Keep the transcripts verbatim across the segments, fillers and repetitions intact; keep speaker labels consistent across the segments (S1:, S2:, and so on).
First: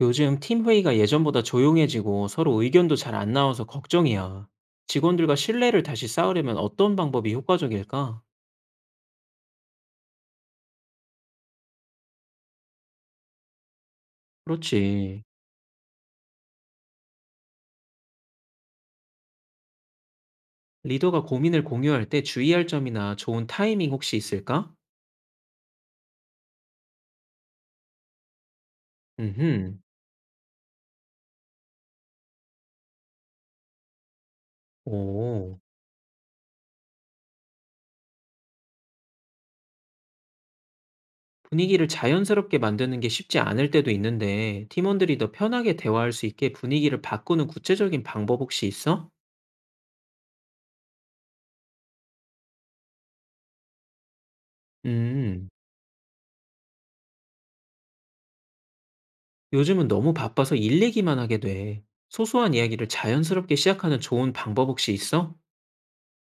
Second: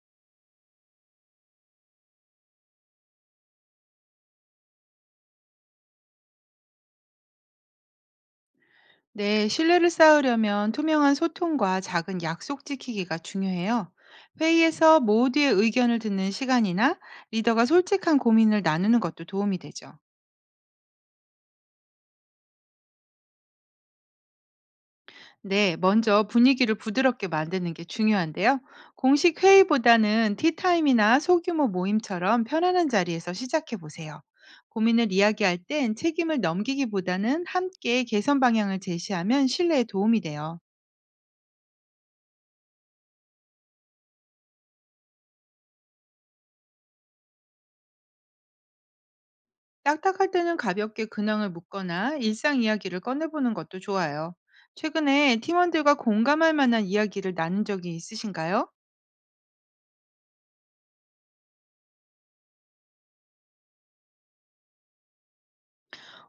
S1: 요즘 팀 회의가 예전보다 조용해지고 서로 의견도 잘 안 나와서 걱정이야. 직원들과 신뢰를 다시 쌓으려면 어떤 방법이 효과적일까?
S2: 네, 신뢰를 쌓으려면 투명한 소통과 작은 약속 지키기가 중요해요. 회의에서
S1: 그렇지.
S2: 모두의 의견을 듣는 시간이나 리더가 솔직한 고민을 나누는 것도 도움이 되죠.
S1: 리더가 고민을 공유할 때 주의할 점이나 좋은 타이밍 혹시 있을까?
S2: 네, 먼저 분위기를 부드럽게 만드는 게 중요한데요. 공식
S1: 음흠.
S2: 회의보다는 티타임이나 소규모 모임처럼 편안한 자리에서 시작해 보세요. 고민을 이야기할
S1: 오.
S2: 땐 책임을 넘기기보다는 함께 개선 방향을 제시하면 신뢰에 도움이 돼요.
S1: 분위기를 자연스럽게 만드는 게 쉽지 않을 때도 있는데, 팀원들이 더 편하게 대화할 수 있게 분위기를 바꾸는 구체적인 방법 혹시 있어?
S2: 딱딱할 때는 가볍게 근황을 묻거나 일상 이야기를 꺼내보는 것도 좋아요. 최근에
S1: 음.
S2: 팀원들과 공감할 만한 이야기를 나눈 적이 있으신가요?
S1: 요즘은 너무 바빠서 일 얘기만 하게 돼. 소소한 이야기를 자연스럽게 시작하는 좋은 방법 혹시 있어?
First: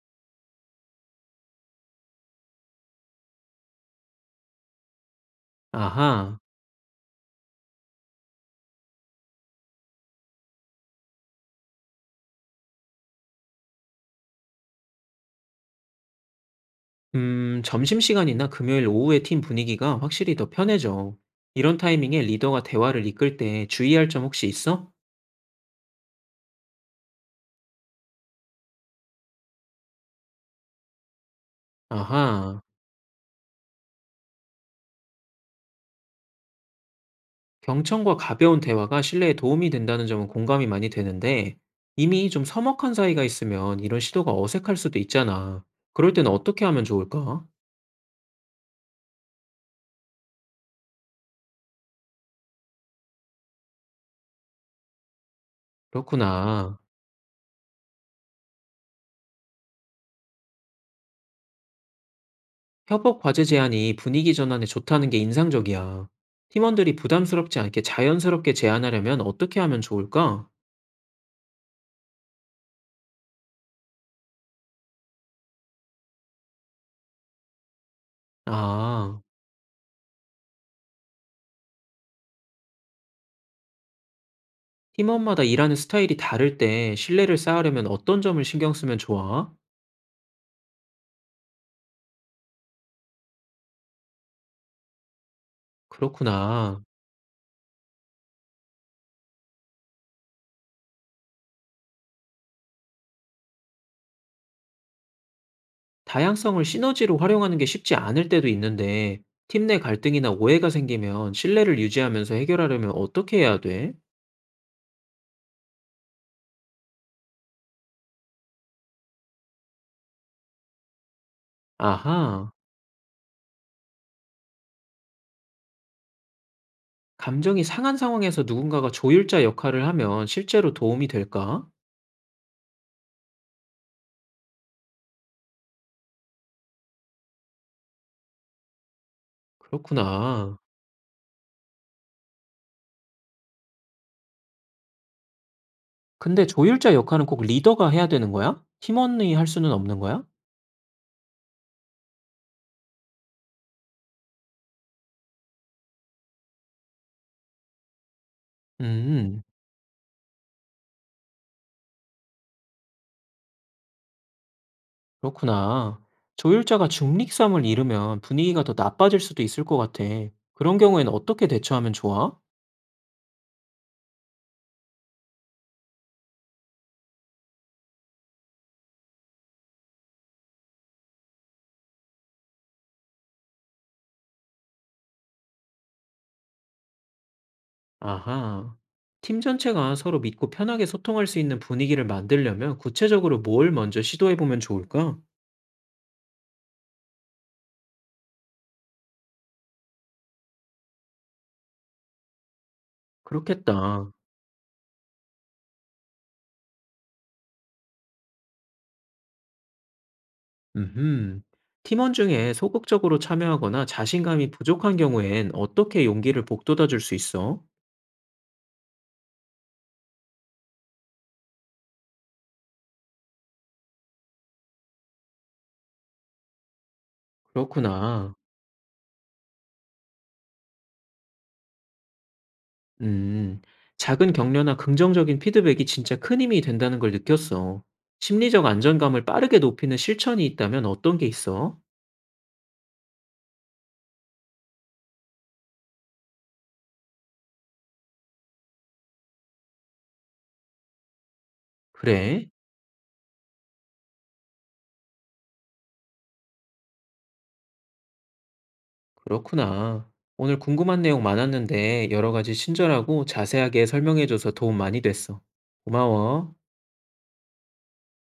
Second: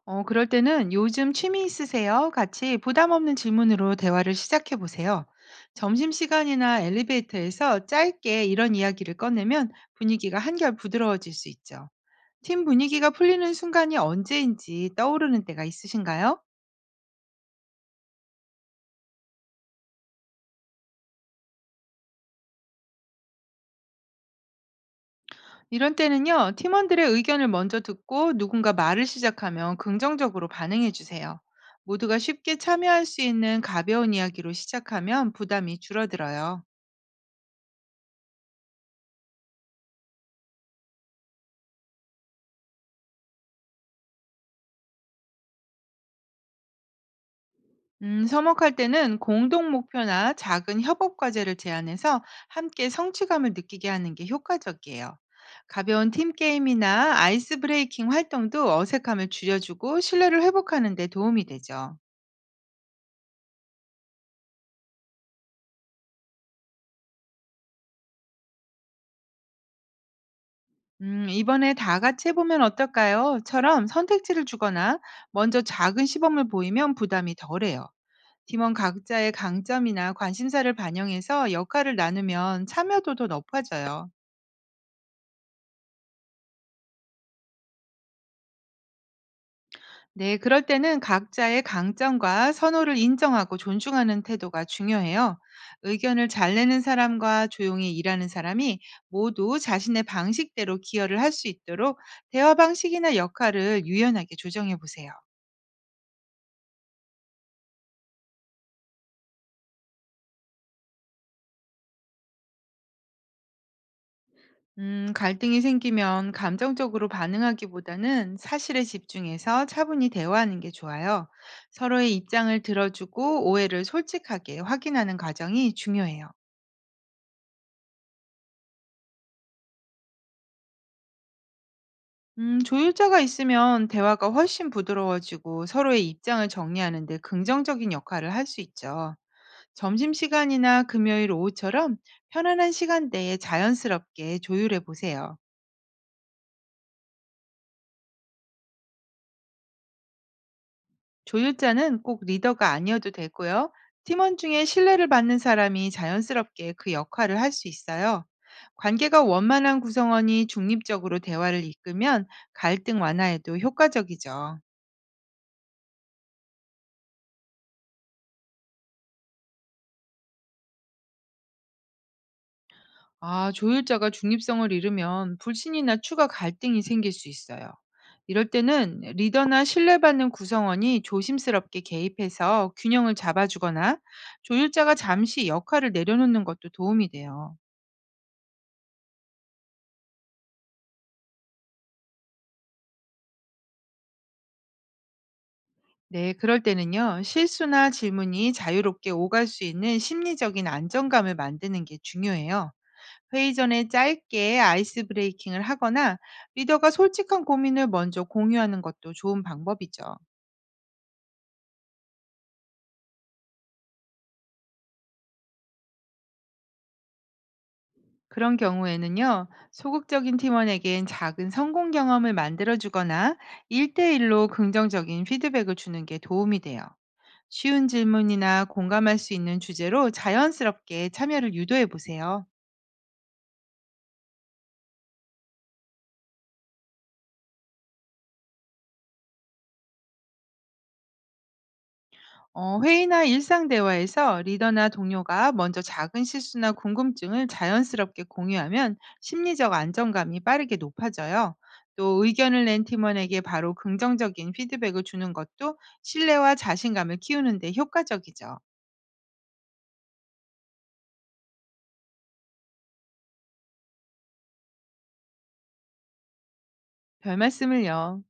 S2: 어, 그럴 때는 요즘 취미 있으세요? 같이 부담 없는 질문으로 대화를 시작해 보세요.
S1: 아하.
S2: 점심시간이나 엘리베이터에서 짧게 이런 이야기를 꺼내면 분위기가 한결 부드러워질 수 있죠. 팀 분위기가 풀리는 순간이 언제인지 떠오르는 때가 있으신가요?
S1: 음, 점심시간이나 금요일 오후에 팀 분위기가 확실히 더 편해져. 이런 타이밍에 리더가 대화를 이끌 때 주의할 점 혹시 있어?
S2: 이런 때는요, 팀원들의 의견을 먼저 듣고 누군가 말을 시작하면 긍정적으로 반응해 주세요. 모두가 쉽게
S1: 아하.
S2: 참여할 수 있는 가벼운 이야기로 시작하면 부담이 줄어들어요.
S1: 경청과 가벼운 대화가 신뢰에 도움이 된다는 점은 공감이 많이 되는데, 이미 좀 서먹한 사이가 있으면 이런 시도가 어색할 수도 있잖아. 그럴 땐 어떻게 하면 좋을까?
S2: 음, 서먹할 때는 공동 목표나 작은 협업 과제를 제안해서 함께 성취감을 느끼게 하는 게 효과적이에요. 가벼운 팀
S1: 그렇구나.
S2: 게임이나 아이스 브레이킹 활동도 어색함을 줄여주고 신뢰를 회복하는 데 도움이 되죠.
S1: 협업 과제 제안이 분위기 전환에 좋다는 게 인상적이야. 팀원들이 부담스럽지 않게 자연스럽게 제안하려면 어떻게 하면 좋을까?
S2: 음, 이번에 다 같이 해보면 어떨까요? 처럼 선택지를 주거나 먼저 작은 시범을 보이면 부담이 덜해요. 팀원
S1: 아,
S2: 각자의 강점이나 관심사를 반영해서 역할을 나누면 참여도도 높아져요.
S1: 팀원마다 일하는 스타일이 다를 때 신뢰를 쌓으려면 어떤 점을 신경 쓰면 좋아?
S2: 네, 그럴 때는 각자의 강점과 선호를 인정하고 존중하는 태도가 중요해요. 의견을 잘 내는
S1: 그렇구나.
S2: 사람과 조용히 일하는 사람이 모두 자신의 방식대로 기여를 할 수 있도록 대화 방식이나 역할을 유연하게 조정해 보세요.
S1: 다양성을 시너지로 활용하는 게 쉽지 않을 때도 있는데, 팀 내 갈등이나 오해가 생기면 신뢰를 유지하면서 해결하려면 어떻게 해야 돼?
S2: 음, 갈등이 생기면 감정적으로 반응하기보다는 사실에 집중해서 차분히 대화하는 게 좋아요. 서로의
S1: 아하.
S2: 입장을 들어주고 오해를 솔직하게 확인하는 과정이 중요해요.
S1: 감정이 상한 상황에서 누군가가 조율자 역할을 하면 실제로 도움이 될까?
S2: 음, 조율자가 있으면 대화가 훨씬 부드러워지고 서로의 입장을 정리하는 데 긍정적인 역할을 할 수 있죠.
S1: 그렇구나.
S2: 점심시간이나 금요일 오후처럼 편안한 시간대에 자연스럽게 조율해 보세요.
S1: 근데 조율자 역할은 꼭 리더가 해야 되는 거야? 팀원이 할 수는 없는 거야?
S2: 조율자는 꼭 리더가 아니어도 되고요. 팀원 중에 신뢰를 받는 사람이 자연스럽게 그 역할을 할 수 있어요. 관계가
S1: 음,
S2: 원만한 구성원이 중립적으로 대화를 이끌면 갈등 완화에도 효과적이죠.
S1: 그렇구나. 조율자가 중립성을 잃으면 분위기가 더 나빠질 수도 있을 것 같아. 그런 경우에는 어떻게 대처하면 좋아?
S2: 아, 조율자가 중립성을 잃으면 불신이나 추가 갈등이 생길 수 있어요. 이럴 때는 리더나 신뢰받는 구성원이 조심스럽게 개입해서 균형을 잡아주거나 조율자가 잠시 역할을 내려놓는 것도 도움이 돼요.
S1: 아하. 팀 전체가 서로 믿고 편하게 소통할 수 있는 분위기를 만들려면 구체적으로 뭘 먼저 시도해 보면 좋을까?
S2: 네, 그럴 때는요, 실수나 질문이 자유롭게 오갈 수 있는 심리적인 안정감을 만드는 게 중요해요. 회의 전에
S1: 그렇겠다.
S2: 짧게 아이스 브레이킹을 하거나 리더가 솔직한 고민을 먼저 공유하는 것도 좋은 방법이죠.
S1: 음, 팀원 중에 소극적으로 참여하거나 자신감이 부족한 경우엔 어떻게 용기를 북돋아 줄 수 있어?
S2: 그런 경우에는요, 소극적인 팀원에겐 작은 성공 경험을 만들어주거나 일대일로 긍정적인 피드백을 주는 게 도움이 돼요. 쉬운
S1: 그렇구나.
S2: 질문이나 공감할 수 있는 주제로 자연스럽게 참여를 유도해 보세요.
S1: 음, 작은 격려나 긍정적인 피드백이 진짜 큰 힘이 된다는 걸 느꼈어. 심리적 안정감을 빠르게 높이는 실천이 있다면 어떤 게 있어?
S2: 어, 회의나 일상 대화에서 리더나 동료가 먼저 작은 실수나 궁금증을 자연스럽게 공유하면 심리적 안정감이 빠르게 높아져요. 또
S1: 그래?
S2: 의견을 낸 팀원에게 바로 긍정적인 피드백을 주는 것도 신뢰와 자신감을 키우는데 효과적이죠.
S1: 그렇구나. 오늘 궁금한 내용 많았는데 여러 가지 친절하고 자세하게 설명해줘서 도움 많이 됐어. 고마워.
S2: 별 말씀을요.